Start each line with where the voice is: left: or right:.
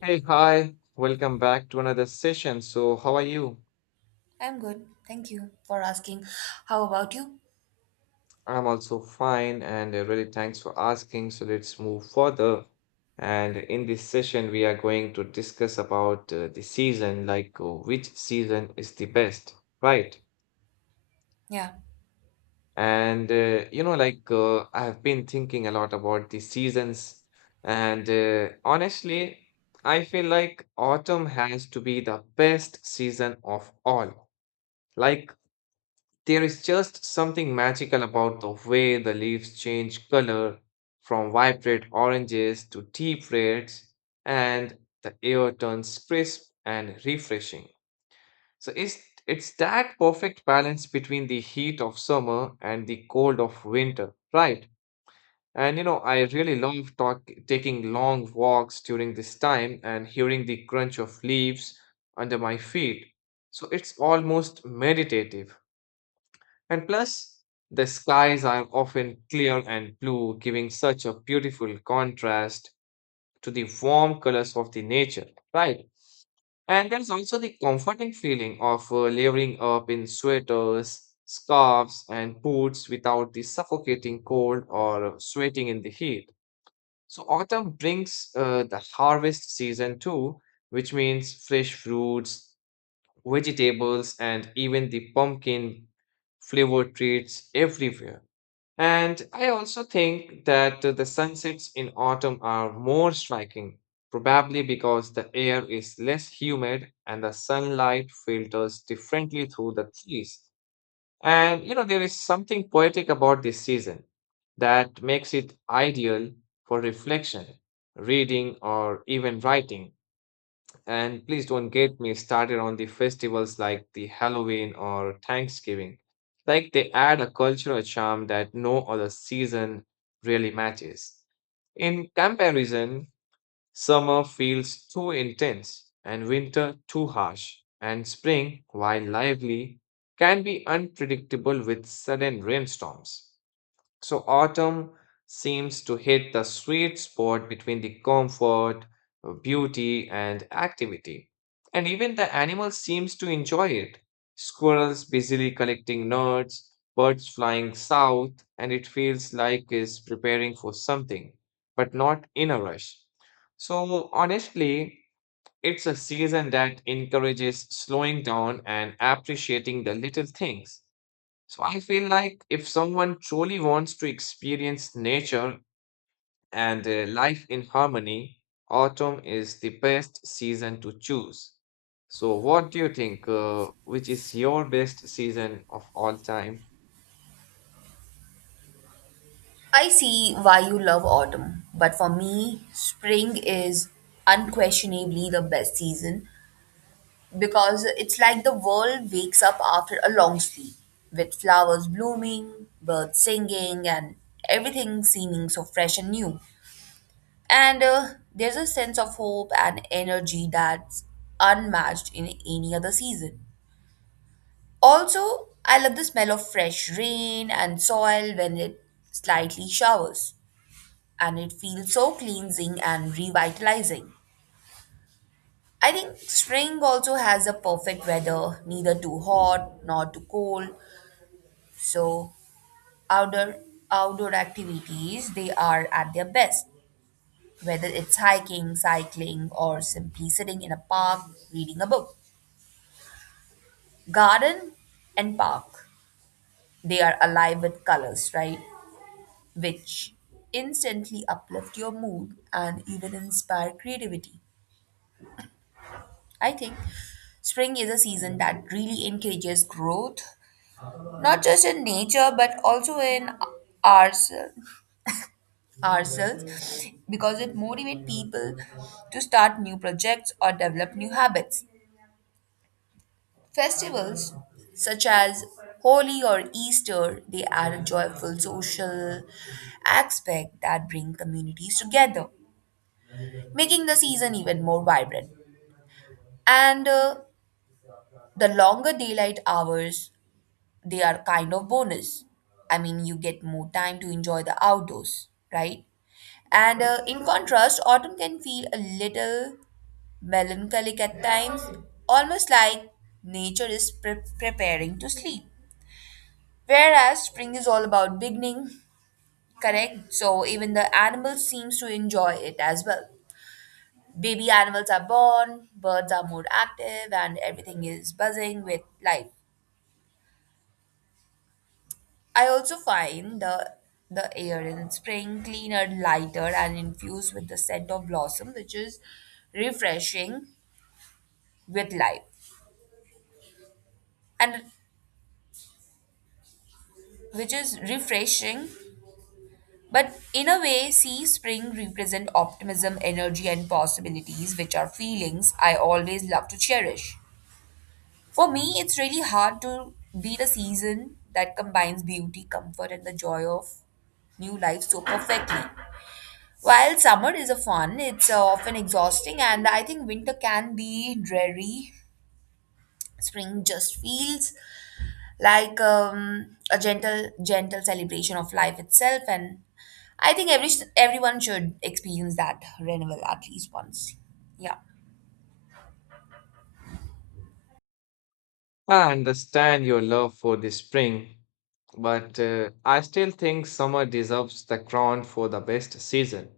left: Hey, hi. Welcome back to another session. So, how are you?
right: I'm good. Thank you for asking. How about you?
left: I'm also fine and really thanks for asking. So, let's move further. And in this session, we are going to discuss about the season, like which season is the best, right?
right: Yeah.
left: And I have been thinking a lot about the seasons, and honestly, I feel like autumn has to be the best season of all. Like, there is just something magical about the way the leaves change color from vibrant oranges to deep reds, and the air turns crisp and refreshing. So it's that perfect balance between the heat of summer and the cold of winter, right? And you know, I really love taking long walks during this time and hearing the crunch of leaves under my feet. So it's almost meditative. And plus, the skies are often clear and blue, giving such a beautiful contrast to the warm colors of the nature, right? And there's also the comforting feeling of layering up in sweaters, scarves, and boots without the suffocating cold or sweating in the heat. So, autumn brings the harvest season too, which means fresh fruits, vegetables, and even the pumpkin flavored treats everywhere. And I also think that the sunsets in autumn are more striking, probably because the air is less humid and the sunlight filters differently through the trees. And you know, there is something poetic about this season that makes it ideal for reflection, reading, or even writing. And please don't get me started on the festivals like the Halloween or Thanksgiving. Like, they add a cultural charm that no other season really matches. In comparison, summer feels too intense and winter too harsh, and spring, while lively, can be unpredictable with sudden rainstorms. So autumn seems to hit the sweet spot between the comfort, beauty, and activity. And even the animal seems to enjoy it. Squirrels busily collecting nuts, birds flying south, and it feels like is preparing for something, but not in a rush. So honestly, it's a season that encourages slowing down and appreciating the little things. So I feel like if someone truly wants to experience nature and life in harmony, autumn is the best season to choose. So what do you think? Which is your best season of all time?
right: I see why you love autumn, but for me, spring is unquestionably the best season because it's like the world wakes up after a long sleep with flowers blooming, birds singing, and everything seeming so fresh and new. And There's a sense of hope and energy that's unmatched in any other season. Also, I love the smell of fresh rain and soil when it slightly showers, and it feels so cleansing and revitalizing. I think spring also has a perfect weather, neither too hot nor too cold. So outdoor outdoor activities they are at their best, whether it's hiking, cycling, or simply sitting in a park reading a book. Garden and park, they are alive with colors, right? Which instantly uplift your mood and even inspire creativity. I think spring is a season that really encourages growth, not just in nature but also in ourselves, ourselves because it motivates people to start new projects or develop new habits. Festivals such as Holi or Easter, they add a joyful social aspect that bring communities together, making the season even more vibrant. And The longer daylight hours, they are kind of bonus. I mean, you get more time to enjoy the outdoors, right? And in contrast, autumn can feel a little melancholic at times, almost like nature is preparing to sleep. Whereas spring is all about beginning, correct? So even the animals seems to enjoy it as well. Baby animals are born, birds are more active, and everything is buzzing with life. I also find the air in spring cleaner, lighter, and infused with the scent of blossom, refreshing with life, and which is refreshing. But in a way, see, spring represent optimism, energy, and possibilities, which are feelings I always love to cherish. For me, it's really hard to be the season that combines beauty, comfort, and the joy of new life so perfectly. While summer is a fun, it's often exhausting, and I think winter can be dreary. Spring just feels like a gentle celebration of life itself, and I think everyone should experience that renewal at least once. Yeah.
left: I understand your love for the spring, but I still think summer deserves the crown for the best season.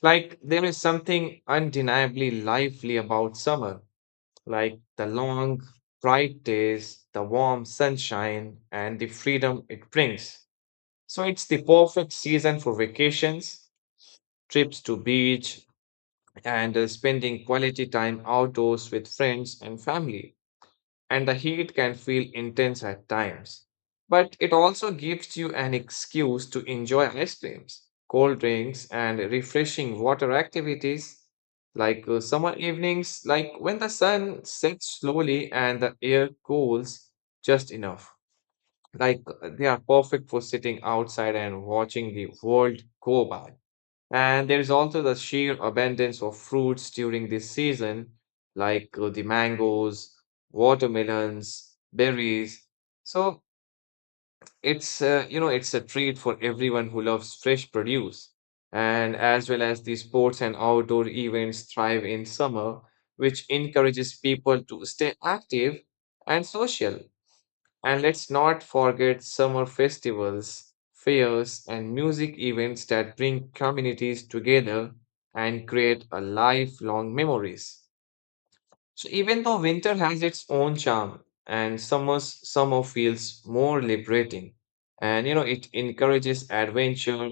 left: Like, there is something undeniably lively about summer, like the long, bright days, the warm sunshine, and the freedom it brings. So it's the perfect season for vacations, trips to beach, and spending quality time outdoors with friends and family, and the heat can feel intense at times. But it also gives you an excuse to enjoy ice creams, cold drinks, and refreshing water activities like summer evenings, like when the sun sets slowly and the air cools just enough. Like they are perfect for sitting outside and watching the world go by. And there is also the sheer abundance of fruits during this season, like the mangoes, watermelons, berries. So it's you know, it's a treat for everyone who loves fresh produce. And as well as the sports and outdoor events thrive in summer, which encourages people to stay active and social. And let's not forget summer festivals, fairs, and music events that bring communities together and create a lifelong memories. So even though winter has its own charm and summer feels more liberating, and you know it encourages adventure,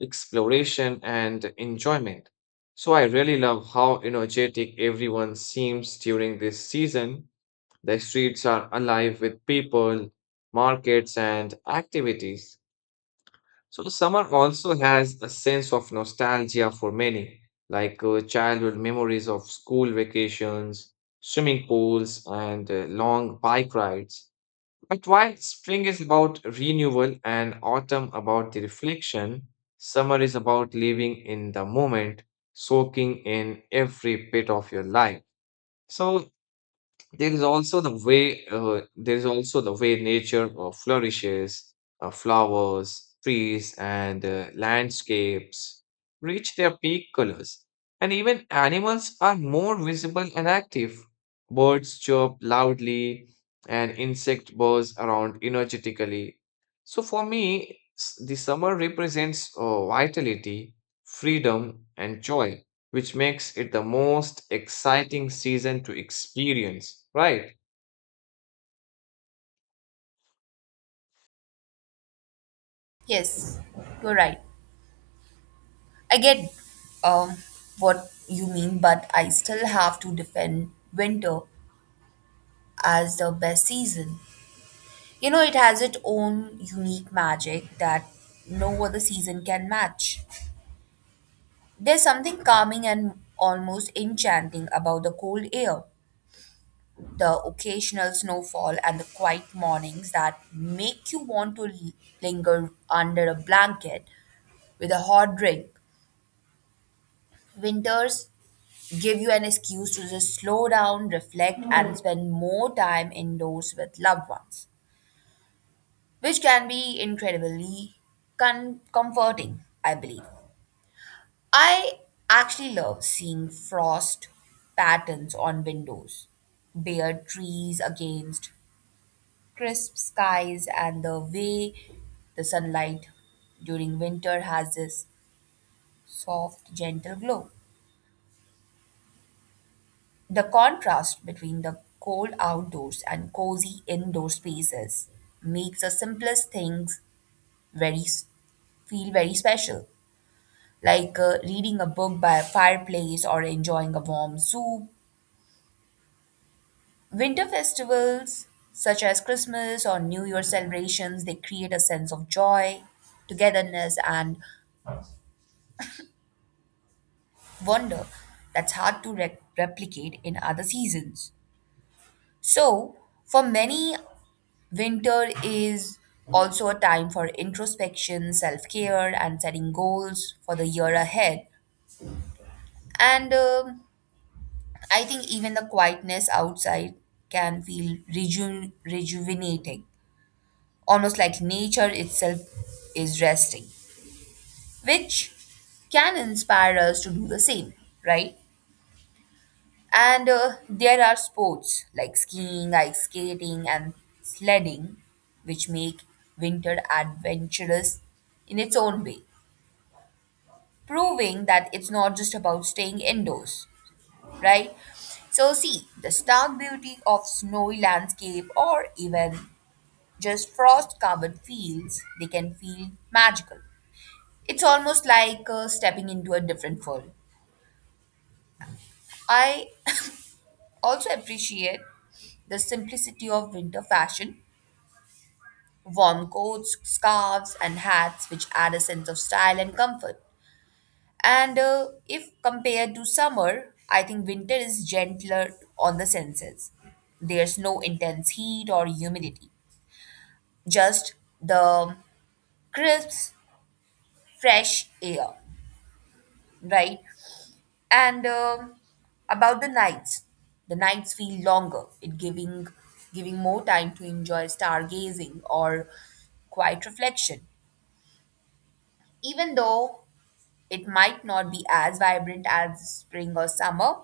left: exploration, and enjoyment. So I really love how energetic everyone seems during this season, the streets are alive with people, markets, and activities. So, summer also has a sense of nostalgia for many, like childhood memories of school vacations, swimming pools, and long bike rides. But while spring is about renewal and autumn about the reflection, summer is about living in the moment, soaking in every bit of your life. So, there is also the way nature flourishes, flowers, trees, and landscapes reach their peak colors, and even animals are more visible and active. Birds chirp loudly, and insect buzz around energetically. So for me, the summer represents vitality, freedom, and joy, which makes it the most exciting season to experience, right?
right: Yes, you're right. I get um, what you mean, but I still have to defend winter as the best season. You know, it has its own unique magic that no other season can match. There's something calming and almost enchanting about the cold air, the occasional snowfall, and the quiet mornings that make you want to linger under a blanket with a hot drink. Winters give you an excuse to just slow down, reflect, and spend more time indoors with loved ones, which can be incredibly comforting, I believe. I actually love seeing frost patterns on windows, bare trees against crisp skies, and the way the sunlight during winter has this soft, gentle glow. The contrast between the cold outdoors and cozy indoor spaces makes the simplest things very s- feel very special, like reading a book by a fireplace or enjoying a warm soup. Winter festivals such as Christmas or New Year celebrations, they create a sense of joy, togetherness and wonder that's hard to replicate in other seasons. So, for many, winter is also a time for introspection, self care, and setting goals for the year ahead. And I think even the quietness outside can feel rejuvenating, almost like nature itself is resting, which can inspire us to do the same, right? And There are sports like skiing, ice skating, and sledding, which make winter adventurous in its own way, proving that it's not just about staying indoors, right? So, see, the stark beauty of snowy landscape or even just frost covered fields, they can feel magical. It's almost like stepping into a different world. I also appreciate the simplicity of winter fashion, warm coats, scarves, and hats, which add a sense of style and comfort. And if compared to summer, I think winter is gentler on the senses. There's no intense heat or humidity, just the crisp, fresh air, right? And about the nights feel longer. It giving more time to enjoy stargazing or quiet reflection. Even though it might not be as vibrant as spring or summer,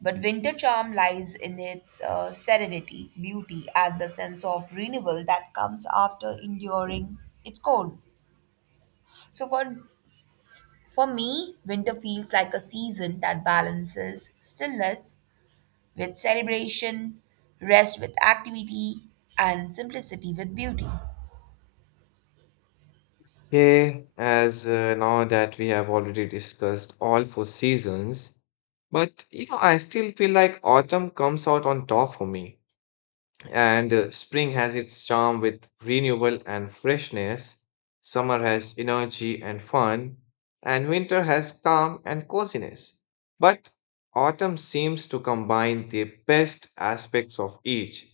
right: but winter charm lies in its serenity, beauty, and the sense of renewal that comes after enduring its cold. So for me, winter feels like a season that balances stillness with celebration, rest with activity, and simplicity with beauty.
left: Okay, as now that we have already discussed all four seasons, but you know, I still feel like autumn comes out on top for me, and spring has its charm with renewal and freshness, summer has energy and fun, and winter has calm and coziness. But autumn seems to combine the best aspects of each.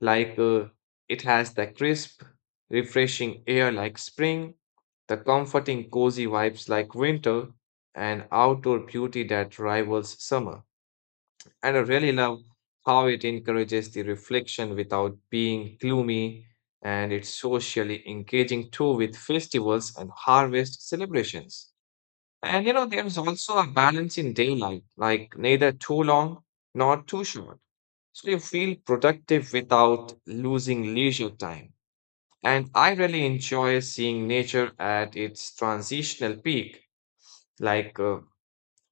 left: Like it has the crisp, refreshing air like spring, the comforting, cozy vibes like winter, and outdoor beauty that rivals summer. And I really love how it encourages the reflection without being gloomy, and it's socially engaging too with festivals and harvest celebrations. And you know, there's also a balance in daylight, like neither too long nor too short, so you feel productive without losing leisure time. And I really enjoy seeing nature at its transitional peak, like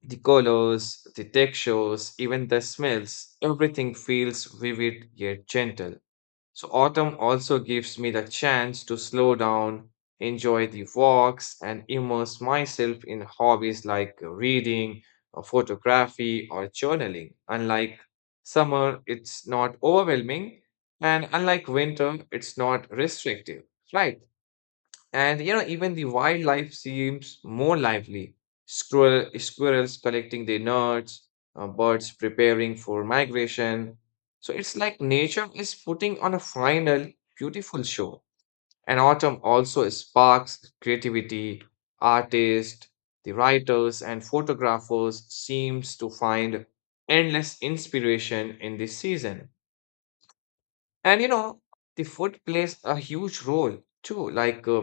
left: the colors, the textures, even the smells. Everything feels vivid yet gentle. So, autumn also gives me the chance to slow down, enjoy the walks, and immerse myself in hobbies like reading, or photography, or journaling. Unlike summer, it's not overwhelming, and unlike winter, it's not restrictive, right? And you know, even the wildlife seems more lively. Squirrels collecting their nuts, birds preparing for migration. So it's like nature is putting on a final beautiful show. And autumn also sparks creativity. Artists, the writers, and photographers seems to find endless inspiration in this season. And you know, the food plays a huge role too, like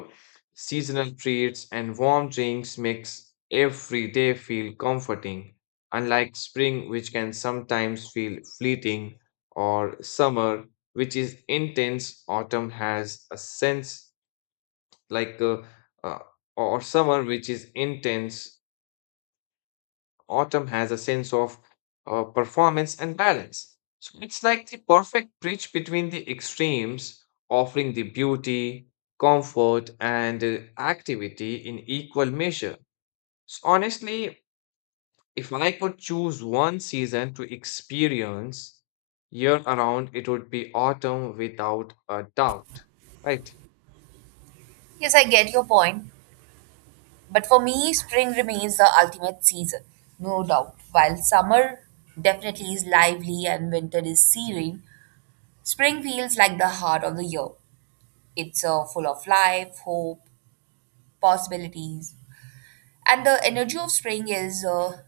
left: seasonal treats and warm drinks makes every day feel comforting, unlike spring, which can sometimes feel fleeting, or summer, which is intense. Autumn has a sense like uh, or summer, which is intense. Autumn has a sense of performance and balance. So it's like the perfect bridge between the extremes, offering the beauty, comfort, and activity in equal measure. So honestly, if I could choose one season to experience year around, it would be autumn without a doubt. Right.
right: Yes, I get your point, but for me, spring remains the ultimate season, no doubt. While summer definitely is lively and winter is serene, spring feels like the heart of the year. It's full of life, hope, possibilities. And the energy of spring is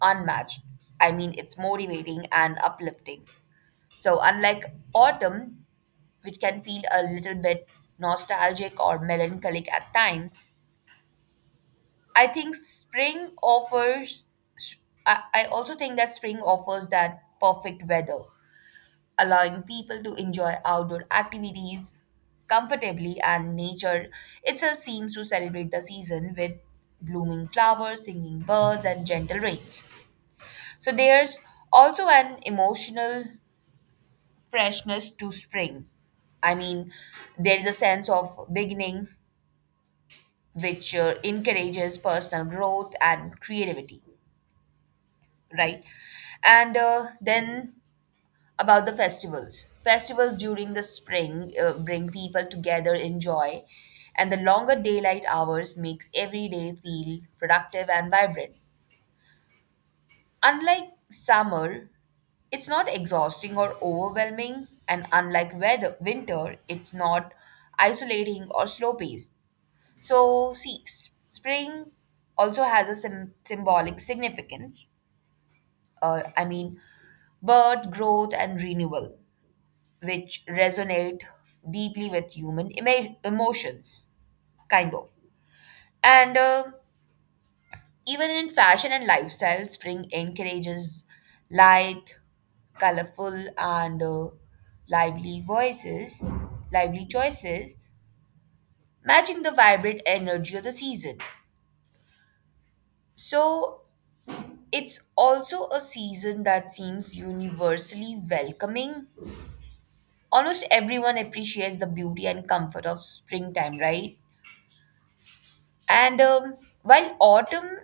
right: unmatched. I mean, it's motivating and uplifting. So, unlike autumn, which can feel a little bit nostalgic or melancholic at times, I think spring offers, I also think that spring offers that perfect weather, allowing people to enjoy outdoor activities comfortably, and nature itself seems to celebrate the season with blooming flowers, singing birds, and gentle rains. So there's also an emotional freshness to spring. I mean, there is a sense of beginning which encourages personal growth and creativity, right? And Then about the festivals. Festivals during the spring bring people together in joy, and the longer daylight hours makes every day feel productive and vibrant. Unlike summer, it's not exhausting or overwhelming, and unlike weather winter, it's not isolating or slow paced. So, see, spring also has a symbolic significance, I mean, birth, growth, and renewal, which resonate deeply with human emotions, kind of. And Even in fashion and lifestyle, spring encourages light, colorful, and lively voices, lively choices, matching the vibrant energy of the season. So it's also a season that seems universally welcoming, almost everyone appreciates the beauty and comfort of springtime, right? And While autumn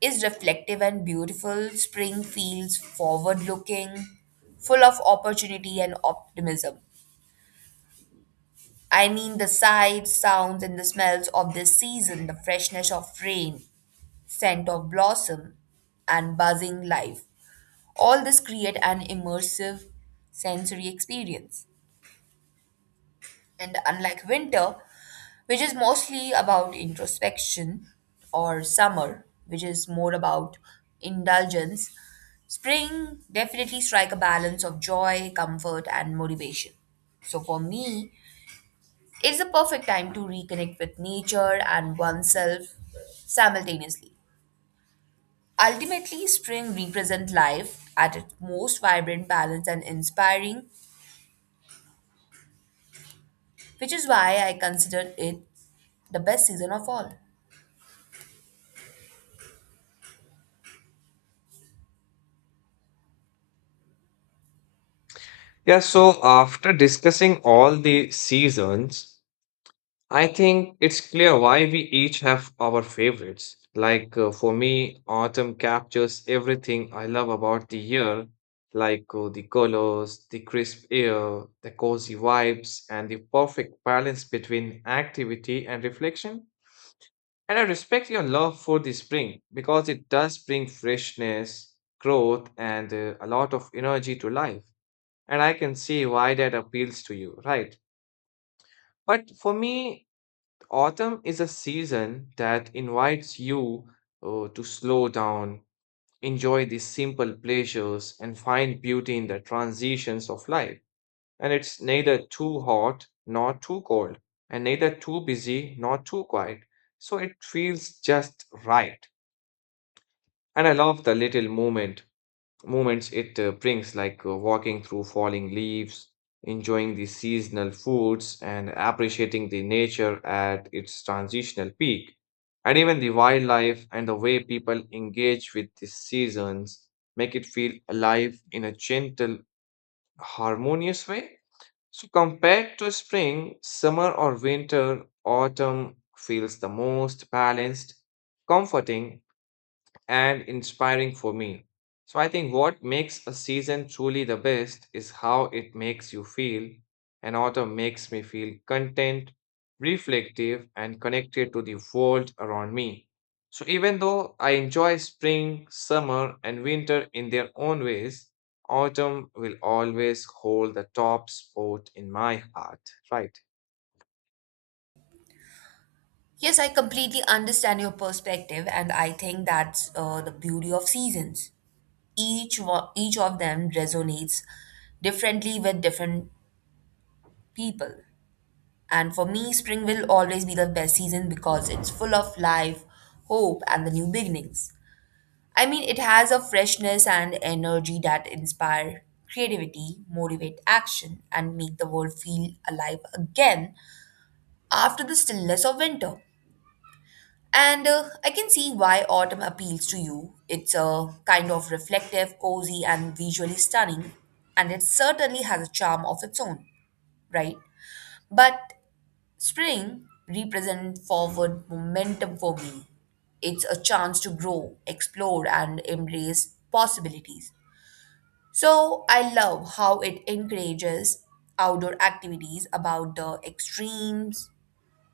right: is reflective and beautiful, spring feels forward looking, full of opportunity and optimism. I mean, the sights, sounds, and the smells of this season, the freshness of rain, scent of blossom, and buzzing life. All this create an immersive sensory experience. And unlike winter, which is mostly about introspection, or summer, which is more about indulgence, spring definitely strike a balance of joy, comfort, and motivation. So for me, it's the perfect time to reconnect with nature and oneself simultaneously. Ultimately, spring represents life at its most vibrant, balanced, and inspiring, which is why I consider it the best season of all.
left: Yeah, so after discussing all the seasons, I think it's clear why we each have our favorites. Like for me, autumn captures everything I love about the year, like the colors, the crisp air, the cozy vibes, and the perfect balance between activity and reflection. And I respect your love for the spring because it does bring freshness, growth, and a lot of energy to life. And I can see why that appeals to you, right? But for me, autumn is a season that invites you to slow down, enjoy the simple pleasures, and find beauty in the transitions of life. And it's neither too hot nor too cold, and neither too busy nor too quiet. So it feels just right. And I love the little moments it brings, like walking through falling leaves, enjoying the seasonal foods, and appreciating the nature at its transitional peak. And even the wildlife and the way people engage with the seasons make it feel alive in a gentle, harmonious way. So, compared to spring, summer or winter, autumn feels the most balanced, comforting, and inspiring for me. So I think what makes a season truly the best is how it makes you feel, and autumn makes me feel content, reflective, and connected to the world around me. So even though I enjoy spring, summer, and winter in their own ways, autumn will always hold the top spot in my heart. Right.
right: Yes, I completely understand your perspective, and I think that's the beauty of seasons. Each of them resonates differently with different people. And for me, spring will always be the best season because it's full of life, hope, and the new beginnings. I mean, it has a freshness and energy that inspire creativity, motivate action, and make the world feel alive again after the stillness of winter. And I can see why autumn appeals to you. It's a kind of reflective, cozy, and visually stunning, and it certainly has a charm of its own, right? But spring represents forward momentum for me. It's a chance to grow, explore, and embrace possibilities. So I love how it encourages outdoor activities about the extremes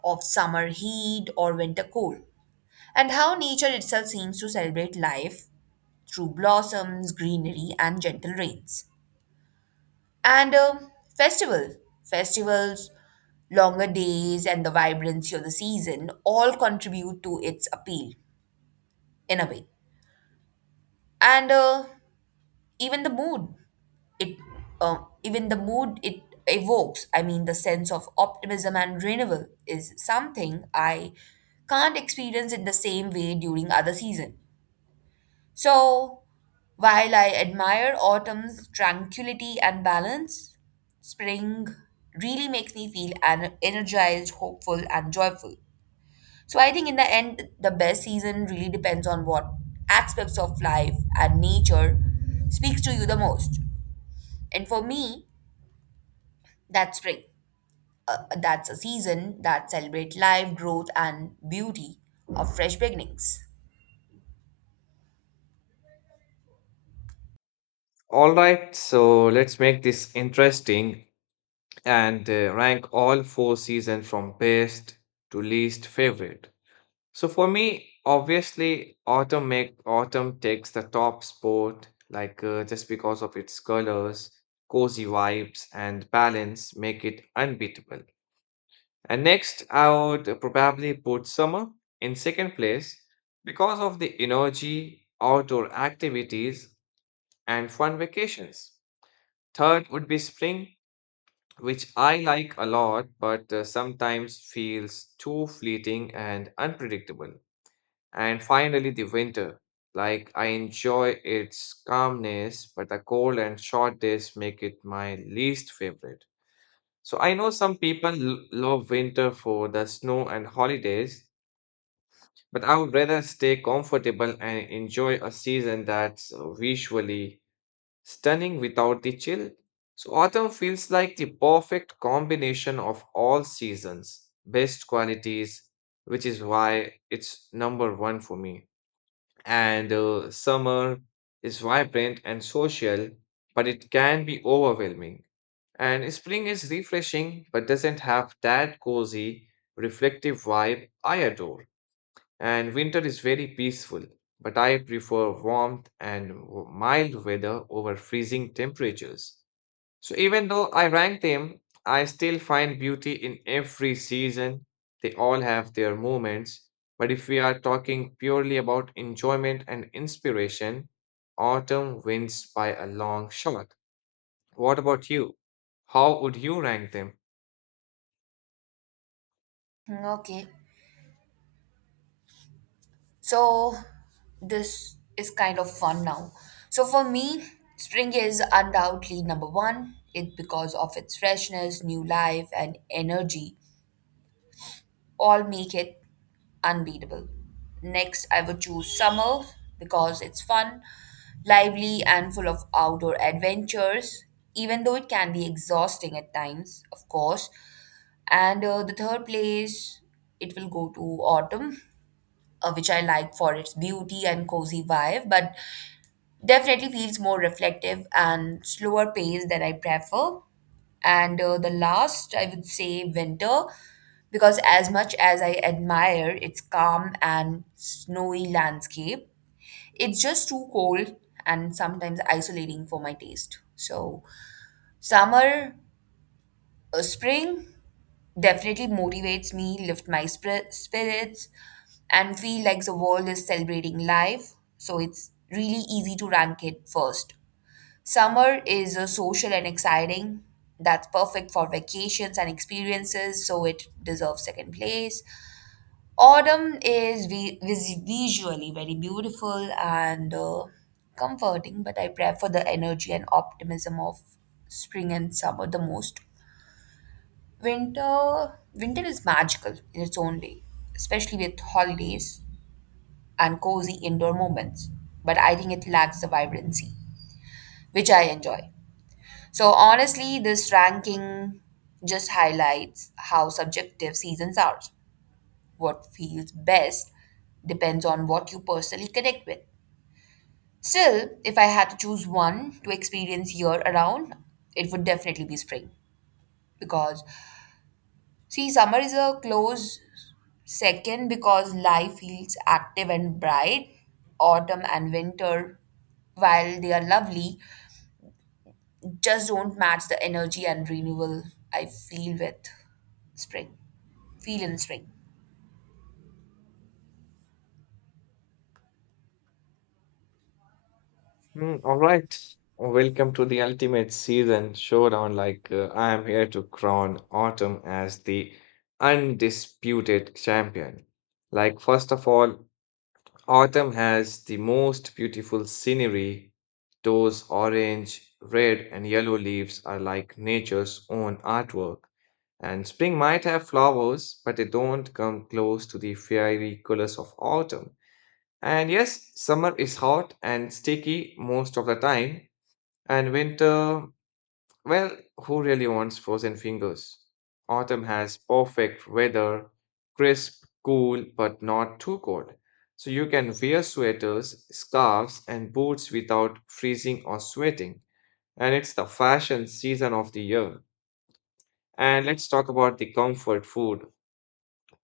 right: of summer heat or winter cold, and how nature itself seems to celebrate life through blossoms, greenery, and gentle rains. And um, festival, Festivals, longer days, and the vibrancy of the season all contribute to its appeal in a way. And even the mood, it uh, Even the mood it evokes. I mean, the sense of optimism and renewal is something I can't experience in the same way during other season. So, while I admire autumn's tranquility and balance, spring really makes me feel energized, hopeful, and joyful. So, I think in the end, the best season really depends on what aspects of life and nature speaks to you the most. And for me, that's spring. That's a season that celebrates life, growth, and beauty of fresh beginnings.
left: All right, so let's make this interesting and rank all four seasons from best to least favorite. So for me, obviously, autumn takes the top spot, like just because of its colors, cozy vibes, and balance make it unbeatable. And next, I would probably put summer in second place because of the energy, outdoor activities, and fun vacations. Third would be spring, which I like a lot, but sometimes feels too fleeting and unpredictable. And finally, the winter. Like, I enjoy its calmness, but the cold and short days make it my least favorite. So, I know some people love winter for the snow and holidays, but I would rather stay comfortable and enjoy a season that's visually stunning without the chill. So, autumn feels like the perfect combination of all seasons, best qualities, which is why it's number one for me. And summer is vibrant and social, but it can be overwhelming. And spring is refreshing, but doesn't have that cozy, reflective vibe I adore, and winter is very peaceful, but I prefer warmth and mild weather over freezing temperatures. So even though I rank them, I still find beauty in every season. They all have their moments. But if we are talking purely about enjoyment and inspiration, autumn wins by a long shot. What about you? How would you rank them?
right: Hmm, okay. So this is kind of fun now. So for me, spring is undoubtedly number one. It because of its freshness, new life, and energy all make it unbeatable. Next, I would choose summer because it's fun, lively, and full of outdoor adventures. Even though it can be exhausting at times, of course. And The third place, it will go to autumn, which I like for its beauty and cozy vibe, but definitely feels more reflective and slower pace than I prefer. And The last, I would say, winter, because as much as I admire its calm and snowy landscape, it's just too cold and sometimes isolating for my taste. So, summer, spring, definitely motivates me, lift my spirits, and feel like the world is celebrating life. So it's really easy to rank it first. Summer is social and exciting. That's perfect for vacations and experiences, so it deserves second place. Autumn is visually very beautiful and comforting, but I prefer the energy and optimism of spring and summer the most. Winter is magical in its own way, especially with holidays and cozy indoor moments. But I think it lacks the vibrancy, which I enjoy. So honestly, this ranking just highlights how subjective seasons are. What feels best depends on what you personally connect with. Still, if I had to choose one to experience year around, it would definitely be spring, because see, summer is a close second because life feels active and bright. Autumn and winter, while they are lovely, just don't match the energy and renewal I feel with spring. Feel in spring.
left: Hmm. All right. Welcome to the ultimate season showdown. Like, I am here to crown autumn as the undisputed champion. Like, first of all, autumn has the most beautiful scenery. Those orange, red, and yellow leaves are like nature's own artwork. And spring might have flowers, but they don't come close to the fiery colors of autumn. And yes, summer is hot and sticky most of the time, and winter, well, who really wants frozen fingers? Autumn has perfect weather, crisp, cool, but not too cold. So you can wear sweaters, scarves, and boots without freezing or sweating. And it's the fashion season of the year. And let's talk about the comfort food: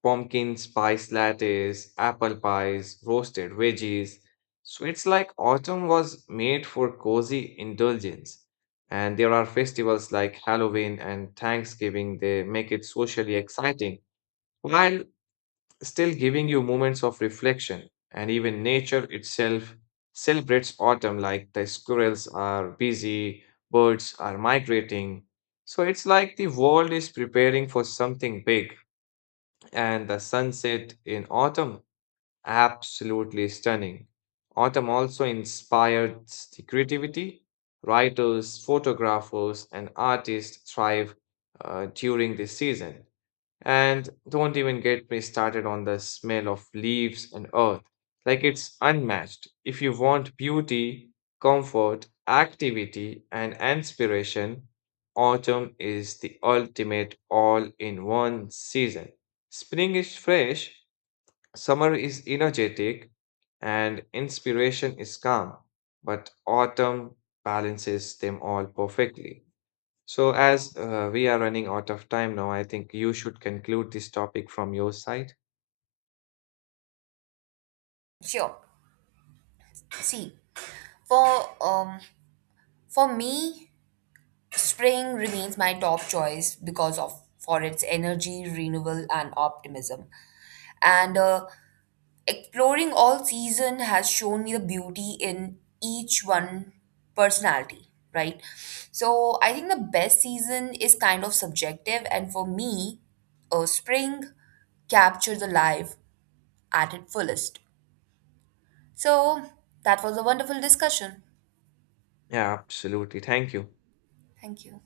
left: pumpkin spice lattes, apple pies, roasted veggies. Sweets like autumn was made for cozy indulgence. And there are festivals like Halloween and Thanksgiving, they make it socially exciting while still giving you moments of reflection. And even nature itself celebrates autumn, like the squirrels are busy, birds are migrating. So it's like the world is preparing for something big, and the sunset in autumn, absolutely stunning. Autumn also inspired the creativity, writers, photographers, and artists thrive during this season, and don't even get me started on the smell of leaves and earth. Like, it's unmatched. If you want beauty, comfort, activity, and inspiration, autumn is the ultimate all in one season. Spring is fresh, summer is energetic, and inspiration is calm. But autumn balances them all perfectly. So, as we are running out of time now, I think you should conclude this topic from your side.
right: Sure. See, for um for me, spring remains my top choice because of for its energy, renewal, and optimism. And Exploring all season has shown me the beauty in each one personality, right? So I think the best season is kind of subjective, and for me, spring captured the life at its fullest. So that was a wonderful discussion.
left: Yeah, absolutely. Thank you.
right: Thank you.